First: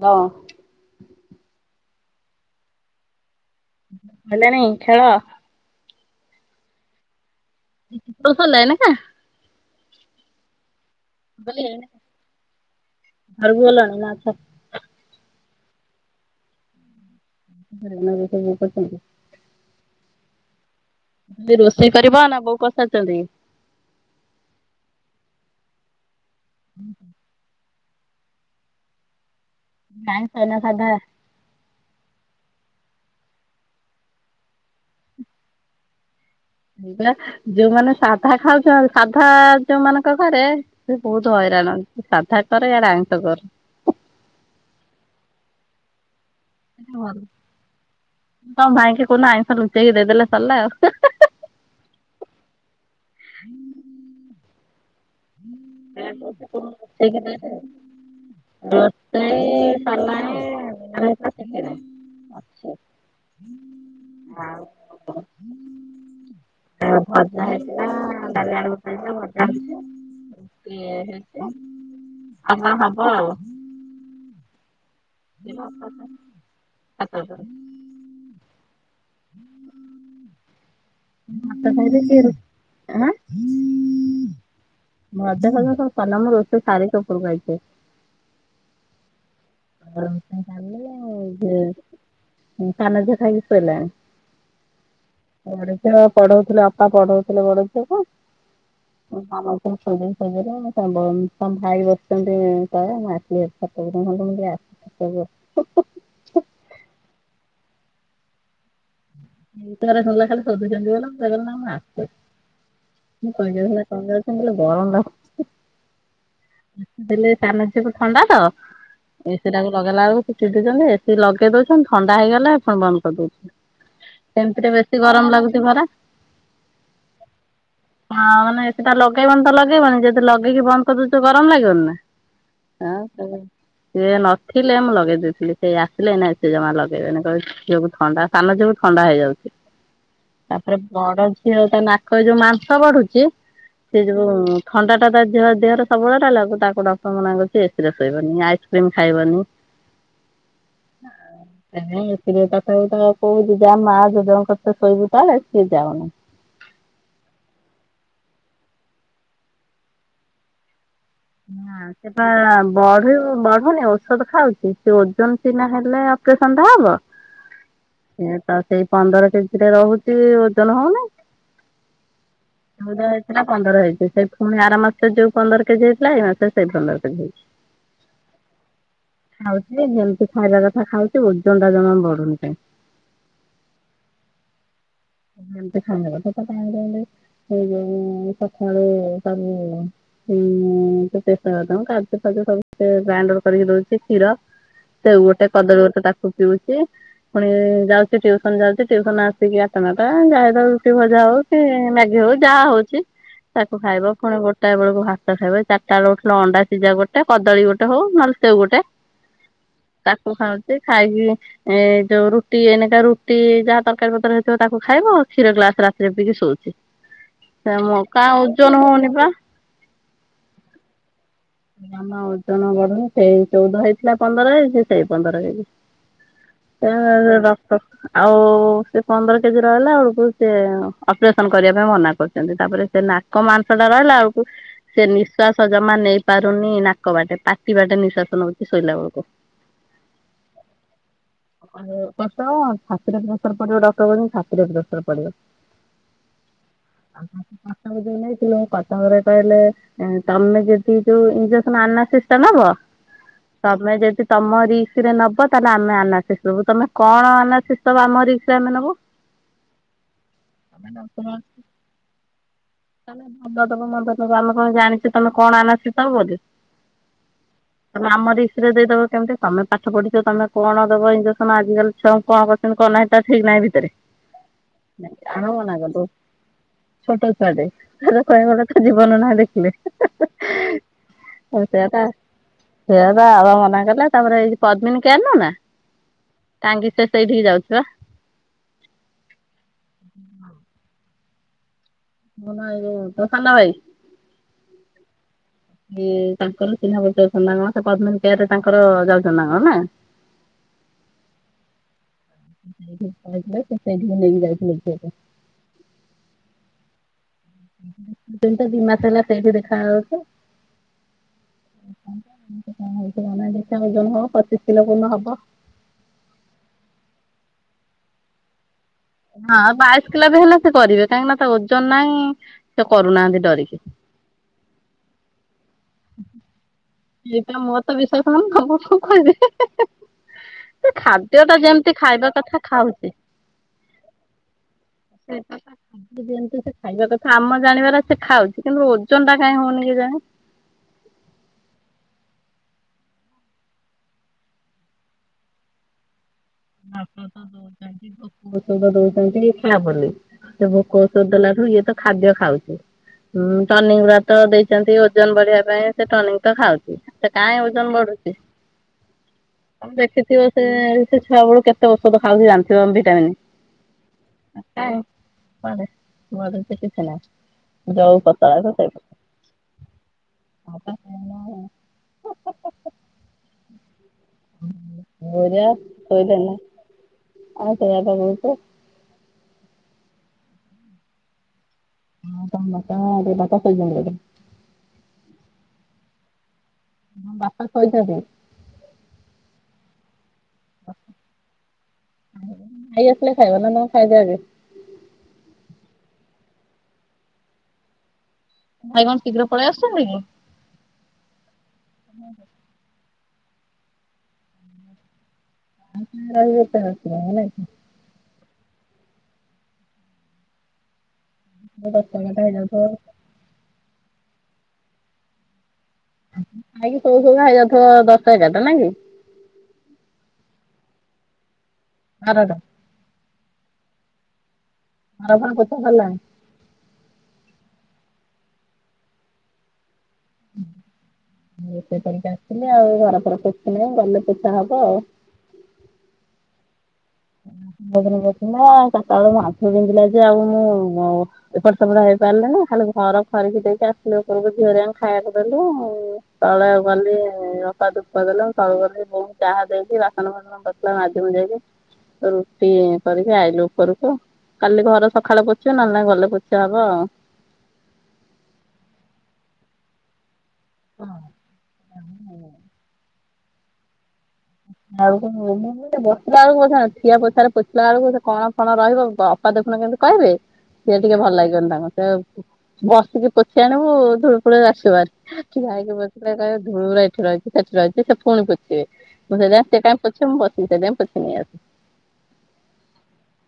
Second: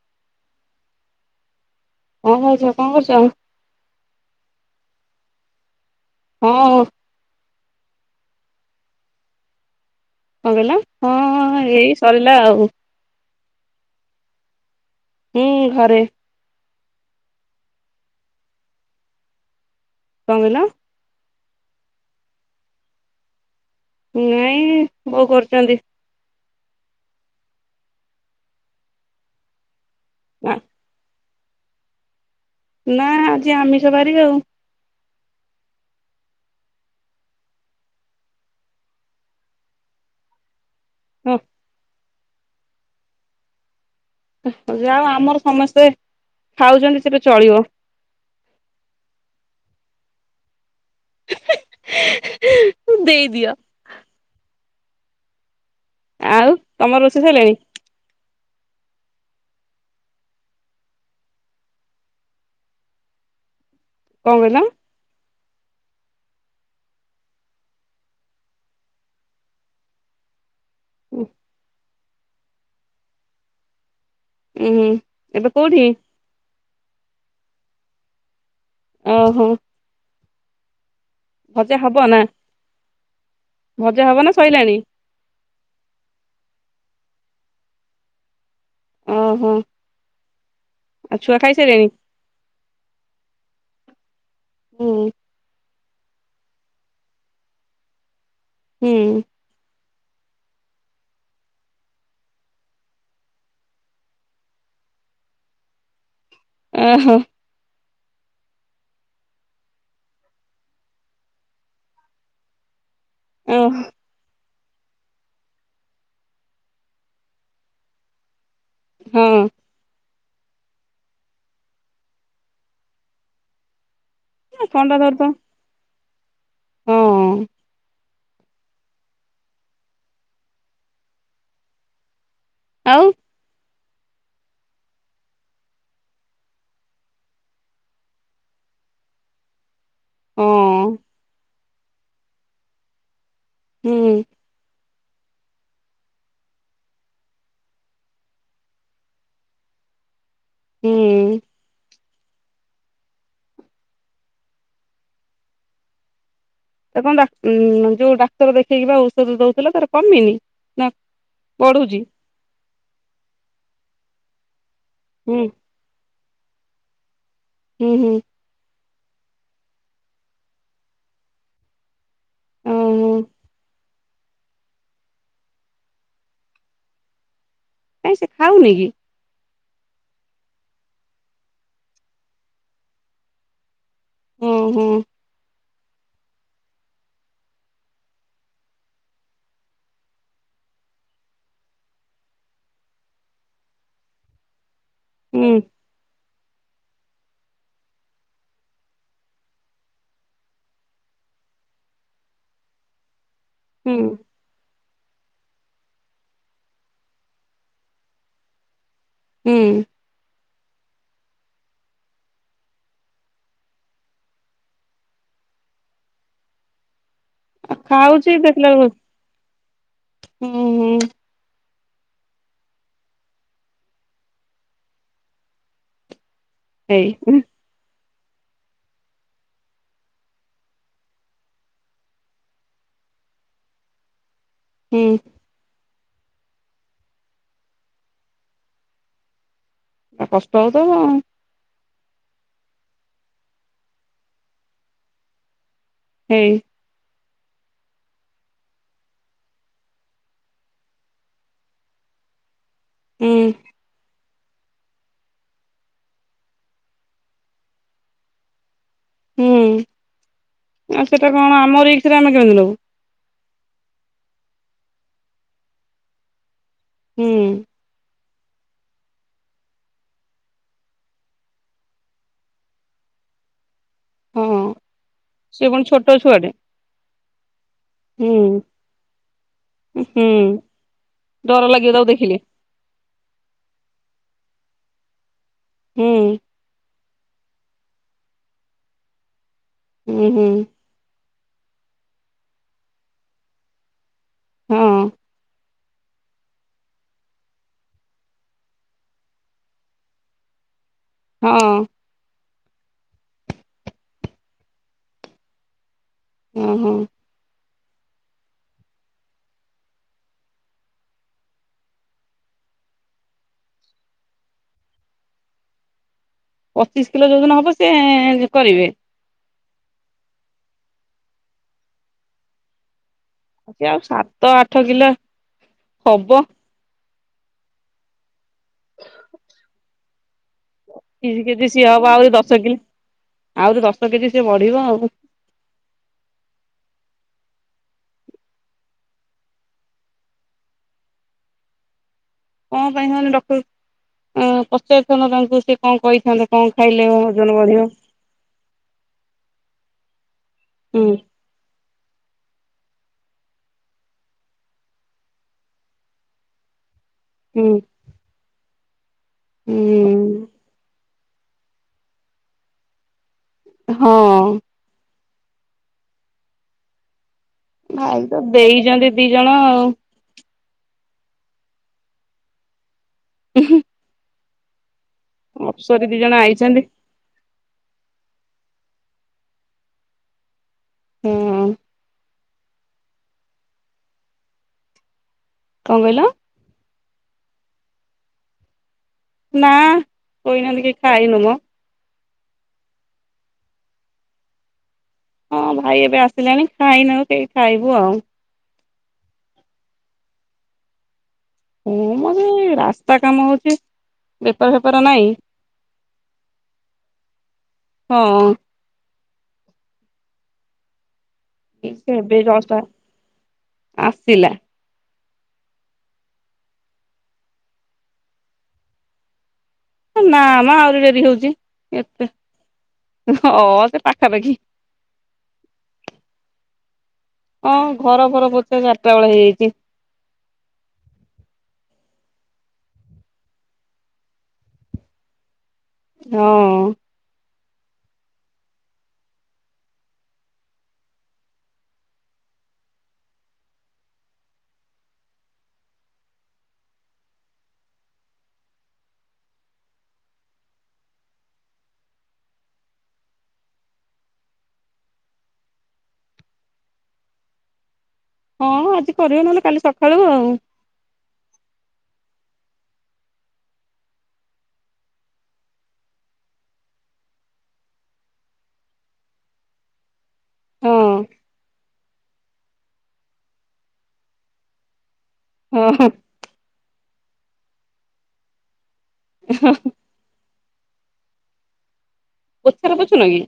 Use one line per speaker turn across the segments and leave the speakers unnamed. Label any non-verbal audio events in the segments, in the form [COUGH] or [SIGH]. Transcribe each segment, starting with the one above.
ହଁ।
[UNINTELLIGIBLE] କଣ କରୁଚ?
ଭଲେ ନାଇଁ ଖେଳ
ହଁ।
ତୋ [UNINTELLIGIBLE]
କଁ କଇଲ?
ମୁଁ କଇଲି ହେଇନେ ଘରକୁ ଗଲଣି ନା ଅଛ?
ହୁଁ ଘରେ।
[UNINTELLIGIBLE]
କଁ କଇଲ?
[UNINTELLIGIBLE] ରୋଷେଇ କରିବା ନା ବୋଉ କରସାରଚନ୍ତି?
ନାଇଁ ବୋଉ କରୁଚନ୍ତି।
ହୁଁ ହୁଁ। ଉଁ ଆଇଁଷ ନା ସାଧା?
ନା ଆଜି ଆମିଷ ବାରି ଆଉ।
ଏଇପା ଯୋଉମାନେ ସାଧା ଖାଉଛନ୍ତି ସାଧା ଯୋଉମାନଙ୍କ ଘରେ। ସେ ବହୁତ ହଇରାଣ ସାଧା କରେ ଇଆଡେ ଆଇଁଷ କରେ।
ହଁ ଯାହା ହଉ ଆମର ସମସ୍ତେ। ଖାଉଛନ୍ତି ସେବେ ଚଳିବ
[INAUDIBLE] ତମ ଭାଇଙ୍କି କଉ ଦିନ ଆଇଁଷ ଲୁଚେଇ କି ଦେଇ ଦେଲେ ସରିଲା ଆଉ।
ଦେଇ ଦିଅ।
ସେୟା କହୁଚି କଣ
ତମର
ଲୁଚେଇକି
ରୋଷେଇ
ଦେଇଦେ।
ସରିଲାଣି
ରୋଷେଇ ସନମାନେ ଦିନ ବେଳେ ପରା ଚିକେନେ। ଆଚ୍ଛା
କଣ କହିଲ
ଆଉ କଣ କୁହ? ଏ ଭଜା ହେଇଥିଲା ଡାଲି ଆଳୁଭର୍ତ୍ତା ହେଇଥିଲା ଭଜା ହେଇଚି। ଏ ହେ
ଉଁ
ଆଉ କଣ ହବ ଆଉ।
ହୁଁ ଏବେ
ସେଇ
କୋଉଠି
ଭାତ ଟା ଭାତ ଟା।
ଉଁ ହୁଁ।
ଭାତ ଖାଇବେ
ନା
ସେ ରୁ ଆଁ।
ଭଜା ହବ ନା ସଇଲାଣି?
ଭଜା ଫଜା ସବୁ ସରିଲା ମୁଁ ରୋଷେଇ ସାରିକି ଉପରକୁ ଆଇଚି।
ଓହୋ
ଆଉ ରୋଷେଇ ସାରିଲୀଣି ଆଉ
ଛୁଆ
ଝିଅ
ଖାଇସାରିଲେଣି
ଉଁ ସାନ ଝିଅ ଖାଇକି ଶୋଇଲାଣି।
ହୁଁ।
ବଡ ଝିଅ ପଢଉଥିଲେ ଅପା ପଢଉଥିଲେ ବଡ ଝିଅକୁ
ହୁଁ
ଉଁ ସାନ ଝିଅ ଶୋଇପଡ଼ିଲେ ଶୋଇପଡ଼ିବ ନହେଲେ ସମ୍ଭବ ନୁହେଁ ତମ ଭାଇ ବସିଛନ୍ତି ତଳେ ମୁଁ ଆସିଚି ଏଠି ଛାତ ଉପରେ [UNINTELLIGIBLE] ଆସିଚି ଛାତ ଉପରେ ହୁଁ ହୁଁ ହୁଁ ହୁଁ।
ଉଁ ହୁଁ।
ଇଏ ତାର ଗଲା ଖାଲି ଶୋଦୁଛନ୍ତି ଗଲା ମୁଁ କହିଲି ନା ମୁଁ ଆସୁଚି। ମୁଁ
ଓ
କହିଲି ହେଲା [UNINTELLIGIBLE] ଲୋ। ଗରମ ଲାଗୁଚି ଦେଲେ ପାନ ଛେପ୍ ଥଣ୍ଡା ତ। ଏ ସି
ହଁ
ଟାକୁ ଲଗେଇଲା ବେଳୁକୁ। ସେ ଚିଡୁଛନ୍ତି ଏ ସିି ଲଗେଇ ଦଉଛନ୍ତି ଥଣ୍ଡା ହେଇଗଲେ ପୁଣି ବନ୍ଦ କରିଦଉଛନ୍ତି। ସେମିତିରେ
ଥଣ୍ଡା
ବେଶୀ
ଧରିଥିବ
ଗରମ ଲାଗୁଛି ପରା।
ହଁ।
ହଁ ମାନେ ଏ ସି ଟା ଲଗେଇବନି ତ ଲଗେଇବନି ଯଦି ଲଗେଇକି ବନ୍ଦ କରିଦଉଚ ଗରମ ଲାଗିବନି ନା। ଆଉ ଲଗାଏ। ସିଏ ନଥିଲେ ମୁଁ ଲଗେଇ ଦେଇଥିଲି ସିଏ ଆସିଲେ ଏଇନା ଏ ସି ଜମା ଲଗେଇବେନି କହିବେ ଝିଅକୁ ଥଣ୍ଡା ସାନ ଝିଅ କୁ ଥଣ୍ଡା ହେଇଯାଉଛି
ହଁ
ତାପରେ ବଡ ଝିଅକୁ ତା ନାକ ରେ ଯୋଉ ମାଂସ ବଢୁଛି ସେ
ହୁଁ
ଯୋଉ ଥଣ୍ଡା ଟା ତା ଦେହରେ ଦେହର ସବୁବେଳେ ରହିଲାକୁ ତାକୁ ଡକ୍ଟର ମନା କରିଛି ଏ ସି ରେ ଶୋଇବନି ଆଇସ୍କ୍ରିମ୍ ଖାଇବନି।
ହୁଁ
ଏ ନାଇ ଏଥିରେ ତଥାପି ତ କହୁଚି ଯା ମା ଜେଜଙ୍କ କତିରେ ଶୋଇବୁ ତଳେ ସିଏ ଯାଉନି।
ତାକୁ କଣ ଡାକ ଉଁ ଯୋଉ ଡାକ୍ତର ଦେଖେଇକି ବା ଔଷଧ ଦଉଥିଲ ତାର କମିନି ନା
ନା
ବଢୁଛି
ସେଟା ବଢୁ ବଢୁନି ଔଷଧ ଖାଉଛି। ସେ ଓଜନ
ହୁଁ
ସିନା ହେଲେ ଅପରେସନ ଟା ହବ
ହୁଁ ହୁଁ
ସେ ତ ସେଇ ପନ୍ଦର କେଜିରେ ରହୁଛି ଓଜନ ହଉନି। ଚଉଦ
ଓହୋ
ହେଇଥିଲା ପନ୍ଦର ହେଇଛି ସେଇ ଫୁଣି ଆର ମାସ ଯୋଉ ପନ୍ଦର କେଜି ଥିଲା ଏଇ ମାସରେ ସେଇ ପନ୍ଦର କେଜି ହେଇଚି।
କାଇଁ ସେ ଖାଉନି କି?
ଖାଉଛି ଯେ ଯେମିତି ଖାଇବା କଥା ଖାଉଛି ଓଜନ ଟା ଜମା ବଢୁନି ତାର।
ଉଁ ହୁଁ।
ଏମିତି ସାଙ୍ଗ କଥା [UNINTELLIGIBLE] ଏଇ ଯଉ ସଖାଳୁ ତାକୁ। ହୁଁ ମୁଁ ସେ ପେସ୍ତା ବାଦାମ କାଜୁ ଫାଜୁ ସବୁ ଏ ଗ୍ରାଇଣ୍ଡର କରିକି ଦଉଛି କ୍ଷୀର। ସେଉ ଗୋଟେ
ହୁଁ
କଦଳୀ ଗୋଟେ ତାକୁ ପିଉଛି ଫୁଣି ଯାଉଛି ଟିଉସନ ଯାଉଛି ଟଉସନ ଆସିକି ସାଢ଼ ନଅ ଟା ଯାହା ହେଇଥାଉ ରୁଟି ଭଜା ହଉ କି ମାଗି ହଉ ଯାହା ହଉଛି। ତାକୁ
ହୁଁ
ଖାଇବ ପୁଣି ଗୋଟାଏ ବେଳକୁ ଭାତ ଖାଇବେ ଚାରିଟା ବେଳକୁ ଫୁଣି ଅଣ୍ଡା ସିଝା ଗୋଟେ କଦଳୀ ଗୋଟେ ହଉ ନହେଲେ ସେଉ ଗୋଟେ
ହୁଁ
ତାକୁ ଖାଉଚି ସେ ଖାଇକି ଏ ଯୋଉ ରୁଟି ଏନିକା ରୁଟି ଯାହା ତରକାରୀ ପତ୍ରର ହେଲେ ତ ତାକୁ ଖାଇବ କ୍ଷୀର ଗ୍ଲାସ ରାତିରେ ପିକି ଶୋଉଚି। ସେ
ଆଉ
ମ କା
ଖାଉଛି ଦେଖିଲା
ଓଜନ
ବେଳକୁ
ହଉନି ପା
ହୁଁ ହୁଁ
ଆମେ ଓଜନ କଲୁ ସେଇ ଚଉଦ ହେଇଥିଲା ପନ୍ଦର କେଜି ସେଇ ପନ୍ଦର କେଜି। ସେ
ହେଇ ହୁଁ
ଡକ୍ଟର ଆଉ ସେ ପନ୍ଦର କେଜି ରହିଲା ବେଳକୁ ସେ ଅପରେସନ କରିବା ପାଇଁ ମନା କରୁଛନ୍ତି ତାପରେ ସେ ନାକ ମାଂସ ଟା ରହିଲା ଆଳକୁ ସେ
ହୁଁ
ନିଶ୍ୱାଶ ଜମା ନେଇ ପାରୁନି ନାକ ବାଟେ ପାଟି ବାଟେ ନିଶ୍ୱାସ ନୋଉଚି ଶୋଇଲା ବେଳକୁ।
କଷ୍ଟ ହଉଥବ
କଷ୍ଟ ହବ ଛାତିରେ ପ୍ରେସର ପଡିବ ଡକ୍ଟର କହିଛନ୍ତି ଛାତିରେ ପ୍ରେସର ପଡିବ।
ହେଇ
କଟକ ଯାଏ ନେଇଥିଲୁ କଟକରେ କହିଲେ ତମେ ଯ ସେ ଯୋଉ ଇଞ୍ଜେକ୍ସନ ଆନାସିଷ୍ଟନ ନବ
ହୁଁ
ତମେ ଯଦି ତମ ରିକ୍ସ ରେ ନବ ତାହେଲେ ଆମେ ଆନାସିଷ ନବୁ ତମେ କଣ ଆନାସିଷ ଦବ ଆମ ରିକ୍ସ ରେ ଆମେ ନବୁ
ହୁଁ ଆଉ ସେଟା କଣ ଆମ ରିକ୍ସରେ ଆମେ କେମିତି ନବୁ
ତମେ ଭଲ ଦେବ ମ ତବ ଆମେ କଣ ଜାଣିଛୁ ତମେ କଣ ଆନାସିସ୍ ଦବ ବୋଲି
ହୁଁ
ତମେ ଆମ ରିକ୍ସରେ ଦେଇଦବ କେମତି ତମେ ପାଠ ପଢିଛ ତମେ କଣ ଦବ ଇଞ୍ଜେକ୍ସନ ଆଜାକାଲି ଛୁଆଙ୍କୁ କଣ କରିଚନ୍ତି କଣ ନାହିଁ ତା ଠିକ୍ ନାହିଁ ଭିତରେ।
ହଁ
ଆମେ
ସେ
ମନା
ପୁଣି
କରିଦଉ
ଛୋଟ ଛୁଆଟେ।
ଛୋଟ ଛୁଆଟେ ତାର କହିବାକୁ
ହୁଁ
ଗଲେ ତା ଜୀବନ ନାହିଁ ଦେଖିଲେ।
ହୁଁ ଡର
ଆଉ
ଲାଗିବ ତାକୁ
ସେୟାପା
ଦେଖିଲେ
ସେୟାପା ବାବା ମନା କଲେ ତାପରେ ଏଇ ପଦ୍ମିନୀ କେୟାର ନୁ ନା
ହୁଁ
ସେଇଠିକି ଯାଉଚି ବା
ହୁଁ ହୁଁ
ହ ନା ଏଇ ଯୋଉ ତୋ ସାନ ଭାଇ
ହଁ
ଇଏ ତାଙ୍କର ଚିହ୍ନାପରିଚୟ ଅଛନ୍ତିନା କଣ ସେ ପଦ୍ମାନି କେୟାର ରେ ତାଙ୍କର ଯାଉଛନ୍ତିନା କଣ ନା [INAUDIBLE]
ହଁ
ସେଇଠିକି ନେଇଥିଲେ ସେ ସେଇଠିକି ନେଇକି ଯାଇଥିଲେ ପୁଅକୁ।
ଓ ହୋ
ଦି ମାସେ ହେଲା ସେଇଠି ଦେଖା ହୋଉଛି। ଦେଖିଆ କଣ ହେଉଚି କଣ ନାଇ କେତେ ଓଜନ ହବ ପଚିଶ କିଲୋ କୋଉଦିନ ହବ।
ପଚିଶ କିଲୋ ଯୋଉଦିନ ହବ ସେ କରିବେ
ହଁ ବାଇଶ କିଲୋ ବି ହେଲେ ସେ କରିବେ କାହିଁକି ନା ତା ଓଜନ ନହିଁ ସେ କର
ଆ ଆଉ ସାତ ଆଠ କିଲୋ ହବ
ଏଇଟା ମୋର ତ ବିଶ୍ୱାସ ହୋଉନି ତମକୁ କଣ କହିବି ହି ହି ହି ସେ ଖାଦ୍ୟ
ତିରିଶ
ଟା
କେଜି ସିଏ
ଯେମିତି
ହବ
ଖାଇବା
ଆହୁରି ଦଶ
କଥା
କିଲୋ
ଖାଉଚି।
ଆହୁରି ଦଶ କେଜି ସିଏ ବଢିବ ଆଉ
ସେ ବାପା ଖା ଦିଅନ୍ତୁ ସେ ଖାଇବା କଥା ଆମ ଜାଣିବାର ସେ ଖାଉଛି କିନ୍ତୁ ଓଜନ ଟା କାହିଁ ହଉନି କେଜାଣି।
କଣ ପାଇଁ ନହେଲେ ଡକ୍ତରକୁ ଉଁ ପଚରିଥାନ୍ତ ତମକୁ ସେ କଣ କହିଥାନ୍ତେ। କଣ ଖାଇଲେ
[UNINTELLIGIBLE]
ଓଜନ ବଢିବ।
ଓଷଧ ଦେଉଚନ୍ତି ଖା ବୋଲି ସେ ବୋହୂ
ହୁଁ
[UNINTELLIGIBLE] ଦେଲାଠୁ ଇଏ ତ ଖାଦ୍ୟ ଖାଉଛି ଉଁ ଟନିକ ଗୁଡା ତ ଦେଇଛନ୍ତି ଓଜନ ବଢିବା ପାଇଁ ସେ ଟନିିକ ତ ଖାଉଛି। ସେ କାହିଁ
ହୁଁ
ଓଜନ ବଢୁଛି ଦେଖିଥିବ
ହୁଁ
ସେ ସେ ଛୁଆ ବେଳୁ କେତେ ଔଷଧ ଖାଉଛି ଜାଣିଥିବ ଭିଟାମିନ୍
ହଁ।
[UNINTELLIGIBLE]
ଆଇ
ଯୋଉ
ତ
ପତଳାକୁ ସେଇ
ଦେଇଛନ୍ତି ଦିଜଣ ଆଉ।
[UNINTELLIGIBLE]
ଅପସରୀ ଦି ଜଣ ଆଇଛନ୍ତି।
[UNINTELLIGIBLE]
ହୁଁ।
ହଁ ତମ ବାପା [UNINTELLIGIBLE]
କଣ କହିଲ?
ବାପା [UNINTELLIGIBLE]
ନା [UNINTELLIGIBLE] ଖାଇନୁ ମ
ଭାଇ ଆସିଲେ ଖାଇବ ନା ତମେ‌ ଖାଇଦବ ଆଗେ?
ହଁ ଭାଇ ଏବେ ଆସିଲେଣି ଖାଇ ନାହୁଁ କେହି ଖାଇବୁ ଆଉ।
ଭାଇ କଣ ଶୀଘ୍ର ପଳେଇ ଆସୁଛନ୍ତି କି?
ହୁଁ ମ ସେଇ ରାସ୍ତା କାମ ହଉଛି ବେପାର ଫେପାର ନାଇଁ
[UNINTELLIGIBLE]
ହଁ।
କି
ସେ
ଦଶଟା
ଏବେ
ଏଗାରଟା
ଜଷ୍ଟ୍
ହେଇଯାଉଥିବ
ଆ ଆସିଲା।
ଖାଇକି ଶୋଉ ଶୋଉ ହେଇଯାଉଥିବ ଦଶଟା ଏଗାର ଟା ନାଇଁ କି?
ନା ମ ଆହୁରି ଡ଼େରି ହଉଛି ଏତେ
ବାରଟା
ହଁ ସେ ପାଖାପାଖି।
ଘର ଫର ପୋଛା ସରିଲାଣି?
ହଁ ଘର ଫର ପୋଛା ଚାରଟା ବେଳେ ହେଇଯାଇଛି।
[UNINTELLIGIBLE] ରୋଷେଇ କରିକି ଆସିଥିଲି ଆଉ ଘର ଫର ପୋଛିନି ଗଲେ ପୋଛା ହବ ଆଉ।
ହଁ।
[UNINTELLIGIBLE] ମୋ ଆଣ୍ଠୁ ବିନ୍ଧିଲା ଯେ ଆଉ ମୁଁ ଏପଟେ ସେପଟ ହେଇପାରି ଖାଲି ଘର ଖରିକି ଦେଇକି ଆସିଲି ଉପରକୁ ଝିଅ [UNINTELLIGIBLE] ଖାଇବାକୁ ଦେଲୁ ତଳେ ଗଲି ଅପା ଦୁପ ଦେଲେ ତଳକୁ ଗଲି ବୋଉଙ୍କୁ ଚାହା ଦେଇକି ବାସନ ବାସନ ପଡିଥିଲା ମାଜି ମୁଜାକି ରୁଟି କରିକି ଆଇଲି ଉପରକୁ। କାଲି ଘର ସକାଳେ ପୋଛିବି ନହଲେ ନାଇଁ ଗଲେ ପୋଛାହବ ଆଉ
ହଁ ଆଜି କରିବ ନହେଲେ କାଲି ସକାଳୁ ଆଉ।
ହଁ [UNINTELLIGIBLE] ଆଉ କଣ ମୁଁ ବସିଲା ବେଳକୁ [UNINTELLIGIBLE] ଠିଆ ପୋଛାରେ ପୋଛିଲା ବେଳକୁ ସେ କଣ କଣ ରହିବ ଅପା ତା [UNINTELLIGIBLE] କହିବେ।
ହଁ
ସିଏ ଟିକେ ଭଲ ଲାଗିବନି ତାଙ୍କୁ ସେ ବସିକି ପୋଛି ଆଣିବୁ ଧୂଳି ଫୂଳି ଆସିବ ହେରି। ଠିଆ
ହଁ
ହେଇକି‌
ହଁ
ପୋଛିଲେ କହିବେ ଧୂଳି ଉରା ଏଠି ରହିଛି ସେଠି ରହିଛି ସେ ପୁଣି ପୋଛିବେ। ମୁଁ ସେଇଥିପାଇଁ ସେ କାଇଁ ପୋଛିବେ ମୁଁ ବସିକି ସେଇଥିପାଇଁ ପୋଛି ନେଇ ଆସେ।
ପୋଛା ରେ ପୋଛୁ ନ କି?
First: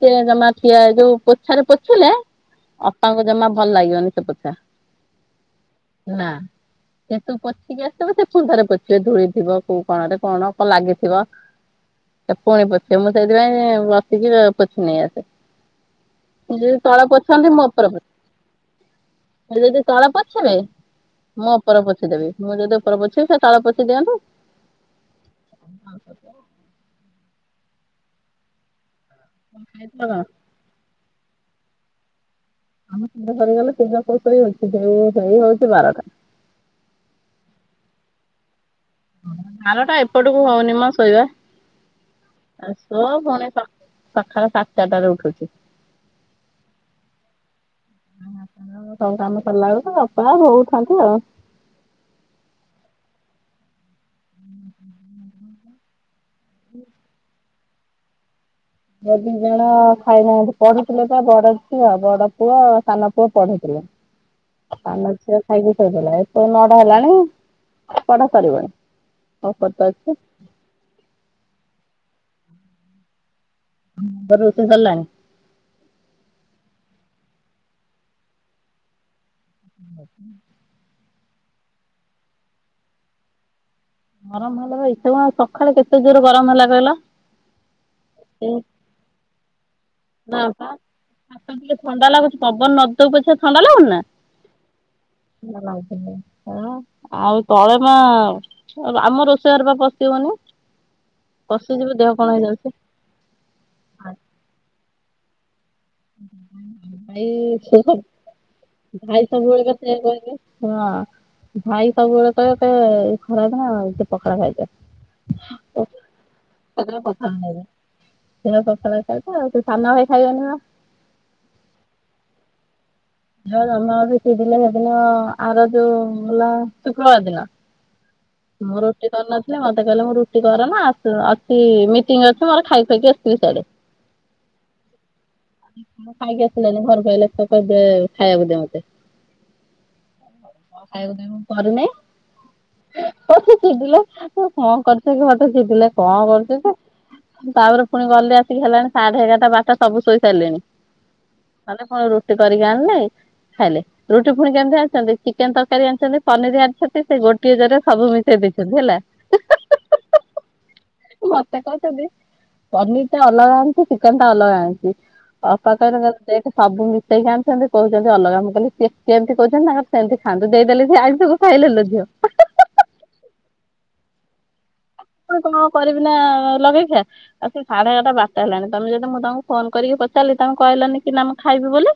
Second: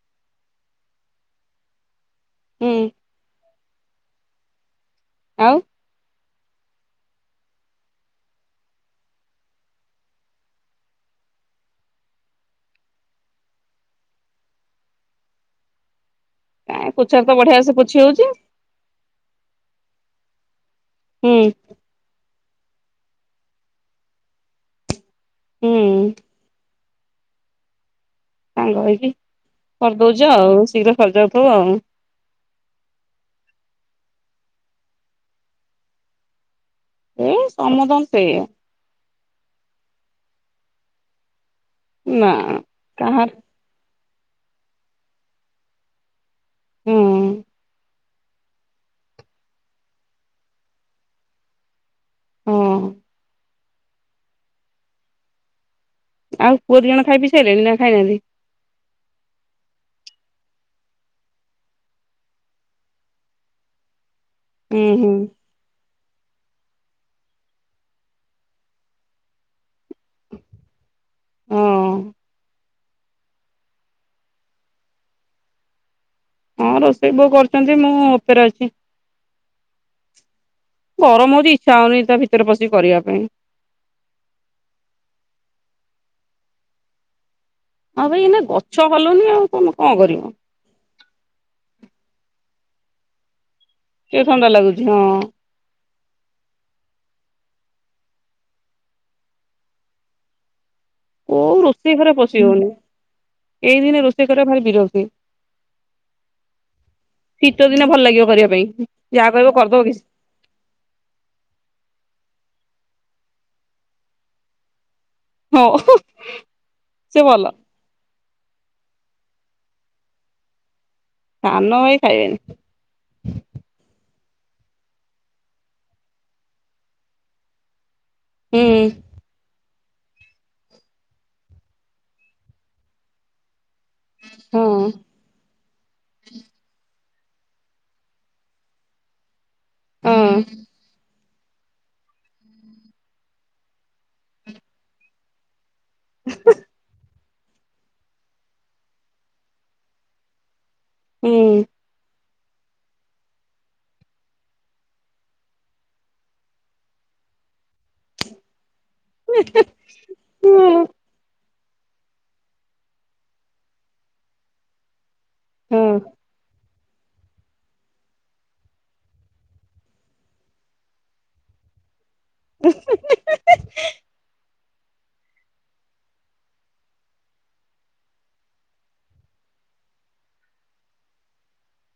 ସେ ଜମା ଠିଆ ଯୋଉ ପୋଛାରେ ପୋଛିଲେ
ହୁଁ
ଅପା ଙ୍କୁ ଜମା ଭଲ ଲାଗିବନି।
ଆଉ
ନା ସେ ତୁ ପୋଛିକି ଆସିଥିବୁ ସେ ପୁଣି ଥରେ ପୋଛି ସିଏ ଧୂଳିଥିବ କୋଉ କଣରେ କଣ କଣ ଲାଗିଥିବ। ପୁଣି ପୋଛିବେ ମୁଁ ସେଇଥିପାଇଁ ବସିକି ପୋଛିନେଇ ଆସେ। ସିଏ
କାଇଁ
ତଳ
ପୋଛାରେ ତ
ପୋଛନ୍ତି
ବଢିଆ
ମୁଁ
ସେ
ଓପର
ପୋଛି
ପୋଛେ‌।
ହଉଛି
ସିଏ ଯଦି ତଳେ ପୋଛିବେ
ହୁଁ
ମୁଁ ଓପର ପୋଛିଦେବି ମୁଁ ଯଦି ଓପର ପୋଛିବି ସେ ତଳ ପୋଛି ଦିଅନ୍ତି।
ହୁଁ ସାଙ୍ଗ ହେଇକି କରିଦଉଛ ଆଉ ଶୀଘ୍ର ସରିଯାଉଥିବ ଆଉ।
ନା ମ ଶୀଘ୍ର ସରିଗଲେ ଶୀଘ୍ର କୋଉ ଶୋଇ ହଉଛି [UNINTELLIGIBLE] ହଉଛି ବାରଟା।
ଏଇ [UNINTELLIGIBLE]
ବାରଟା ଏପଟକୁ ହଉନି ମ ଶୋଇବା।
ନା
ଆ ଶୋ
କାହାର
ପୁଣି ସକାଳ ସାଢ଼େ ଚାରିଟା ରେ ଉଠୁଛି।
ହୁଁ।
ଉଁ ସବୁ କାମ ସରଲା ବେଳକୁ ତ ଅପା ବୋଉ ଥାନ୍ତି ଆଉ।
ହଁ।
ହୁଁ
ଆଉ ପୁଅ ଦିଜଣ ଖାଇ ପିଇ ସାଇଲେଣି ନା ଖାଇନାହାନ୍ତି।
ପୁଅ ଦିଜଣ ଖାଇନାହାନ୍ତି ପଢୁଥିଲେ ପା ବଡଝିଅ ବଡପୁଅ ଆଉ ସାନପୁଅ ପଢୁଥିଲେ।
ହୁଁ
ଖାଇ
ହୁଁ।
ନଥିଲା ଖାଇକି ଶୋଇପଇଲା ଏତୋ ନ ହେଲାଣି ପଢା ସରିବଣି ତ [UNINTELLIGIBLE] ଅଛି।
ହଁ
ତୋର ରୋଷେଇ ସରିଲଣି?
ହଁ ରୋଷେଇ ବୋଉ କରୁଚନ୍ତି ମୁଁ ଉପରେ ଅଛି। ଗରମ ହୋଉଚି ଇଚ୍ଛା ହୋଉନି ତା ଭିତରେ ପଶିକି କରିବା ପାଇଁ।
ଗରମ ହେଲେ ତ ଇଛା ଆ ସଖାଳେ କେତେ ଜୋରେ ଗରମ ହେଲା କହିଲ।
ଆଉ ଭାଇ ଏଇନା
ସେଇ
ଗଛ ହଲୁନି ଆଉ ତମେ କଣ କରିବ।
ନା ପା ହାତ ଟିକେ ଥଣ୍ଡା ଲାଗୁଚି ପବନ ନଦୋଉ ପଛେ ଥଣ୍ଡା ଲାଗୁନି ନା?
ଟିକେ ଥଣ୍ଡା ଲାଗୁଛି ହଁ।
ଆଉ ତଳେ ମାଆ-ଆ-ଆମ ରୋଷେଇ ଘରେ ପା ପଶିହବନି।
କୋଉ ରୋଷେଇ ଘରେ ପଶିହୋଉନି ଏଇ ଦିନେ ରୋଷେଇ କରିବା ଭାରି ବିରକ୍ତି।
ଭାଇ
ଶୀତ
ସେ
ଦିନେ ଭଲ ଲାଗିବ କରିବା ପାଇଁ
ସବୁ ଭାଇ
ଯାହା କହିବ
ସବୁବେଳେ
କରିଦବ
ବସିଲେ
କିଛି
କହିବେ ଶୁଣ ଭାଇ ସବୁବେଳେ କହିବେ କହିବେ ଖରାଦିନ ସେ ପଖାଳ ଖଇଦେ।
ହଁ ସିଏ ଭଲ।
ସିଏ ପଖାଳ ଖାଇଦବ ଆଉ ସେଇ ସାନଭାଇ ଖାଇବନି ପା।
ସନ ଭାଇ ଖାଇବେନି।
ଯେ ସାନଭାଇ ବି ଆସିଥିଲେ ସେଦିନ ଆର ଯୋଉ ଲ-ଶୁକ୍ରବାର ଦିନ।
ହୁଁ
ମୁଁ ରୁଟି କରିନଥିଲି ମ ସେ କହିଲେ ମୋର ରୁଟି କରନା ଆସ-ଅଛି ମିଟିଂ ଅଛି ମୋର ଖାଇ ଖୁଆକି ଆସିବି ସିଆଡେ।
ହଁ
ଖାଇକି ଆସିଲାନି ଘରକୁ ଆଇଲା [UNINTELLIGIBLE] ଦେ ଖାଇବାକୁ ଦେ ମତେ
ହଁ
ଖାଇବାକୁ ଦେମ କରିନେଇ ତ ସିଏ ଚିଡିଲା ମୁଁ କଣ କରୁଚି ଏ ଘରଟା ଚିଡିଲା। କଣ କରୁଚି ଯେ ତାପରେ ପୁଣି ଗଲେ ଆସିକି ହେଲାଣି ସାଢେ ଏଗାରଟା ବାରଟା ସବୁ ଶୋଇ ସାରିଲିଣି।
ହୁଁ।
ଗଲେ ଫୁଣି ରୁଟି କରିକି ଆଣିଲେ ଖାଇଲେ ରୁଟି ଫୁଣି କେମିତି ଆଣିଚନ୍ତି ଚିକେନ ତରକାରୀ ଆଣିଚନ୍ତି, ପନିର ଆଣିଚନ୍ତି ସେଇ ଗୋଟିଏ ଜରିରେ ସବୁ ମିଶେଇ ଦେଇଛ୍ ବୁଝି ହେଲା?
ହଁ
ଅପା କୋହୁଚନ୍ତି ପନିରଟା ଅଲଗା ଆଣିଚି ଚିକେନଟା ଅଲଗା ଆଣିଚି। ଅପା କଣ
ହଁ
କଲେ ଯାଇକି ସବୁ ମିଶେଇକି ଆଣୁଚନ୍ତି କୋହୁଚନ୍ତି ଅଲଗା ମୁଁ କହିଲି ସିଏ-ସିଏ ଏମତି କୋହୁଚନ୍ତି ତାଙ୍କର ସେମତି ଖାଆନ୍ତୁ ଦେଇଦେଲେ ସିଏ ଆଳୁଟାକୁ ଖାଇ ନେଲ ଝିଅ
ଉଁ ହୁଁ ହୁଁ ହୁଁ ହୁଁ।
ତ କଣ କରିବି ନା ଲଗେଇଖିଆ ଆସିକି ସାଢେ ଏଗାରଟା ବାରଟା ହେଲାଣି ତମେ ଯଦି ମୁଁ ତାଙ୍କୁ ଫୋନ କରିକି ପଚାରିଲି ତମେ କହିଲନି କି ନା ମୁଁ ଖାଇବି ବୋଲି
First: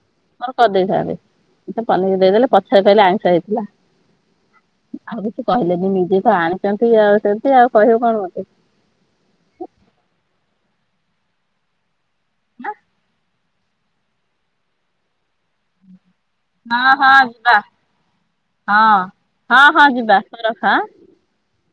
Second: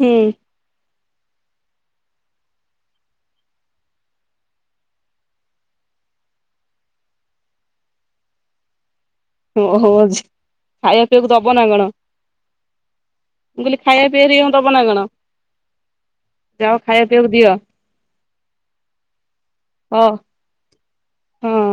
ହୁଁ
କରିଦେଇଥାନ୍ତି। ସେ ପନିର ଦେଇଦେଲେ ପଛରେ କହିଲେ ଆଇଷଁ ହେଇଥିଲା। ଆଉ କିଛି କହିଲେନି ନିଜେ ତ ଆଣିଚନ୍ତି ଆଉ ସେମତି ଆଉ କହିବେ କଣ ମତେ।
ଓହୋ ଜି-ଖାଇବା ପିଇବାକୁ ଦବ ନା କଣ?
ନାଁ
ମୁଁ କହିଲି ଖାଇବାକୁ ପିଇବାକୁ ଦେଇ କଣ ଦବ ନା କଣ? ଯାଅ
ହଁ
ଖାଇବା
ହଁ
ପିଇବାକୁ
ଯିବା।
ଦିଅ।
ହଁ ହଁ ହଁ
ହ
ଯିବା ରଖରଖ ଆଁ।
ହଁ।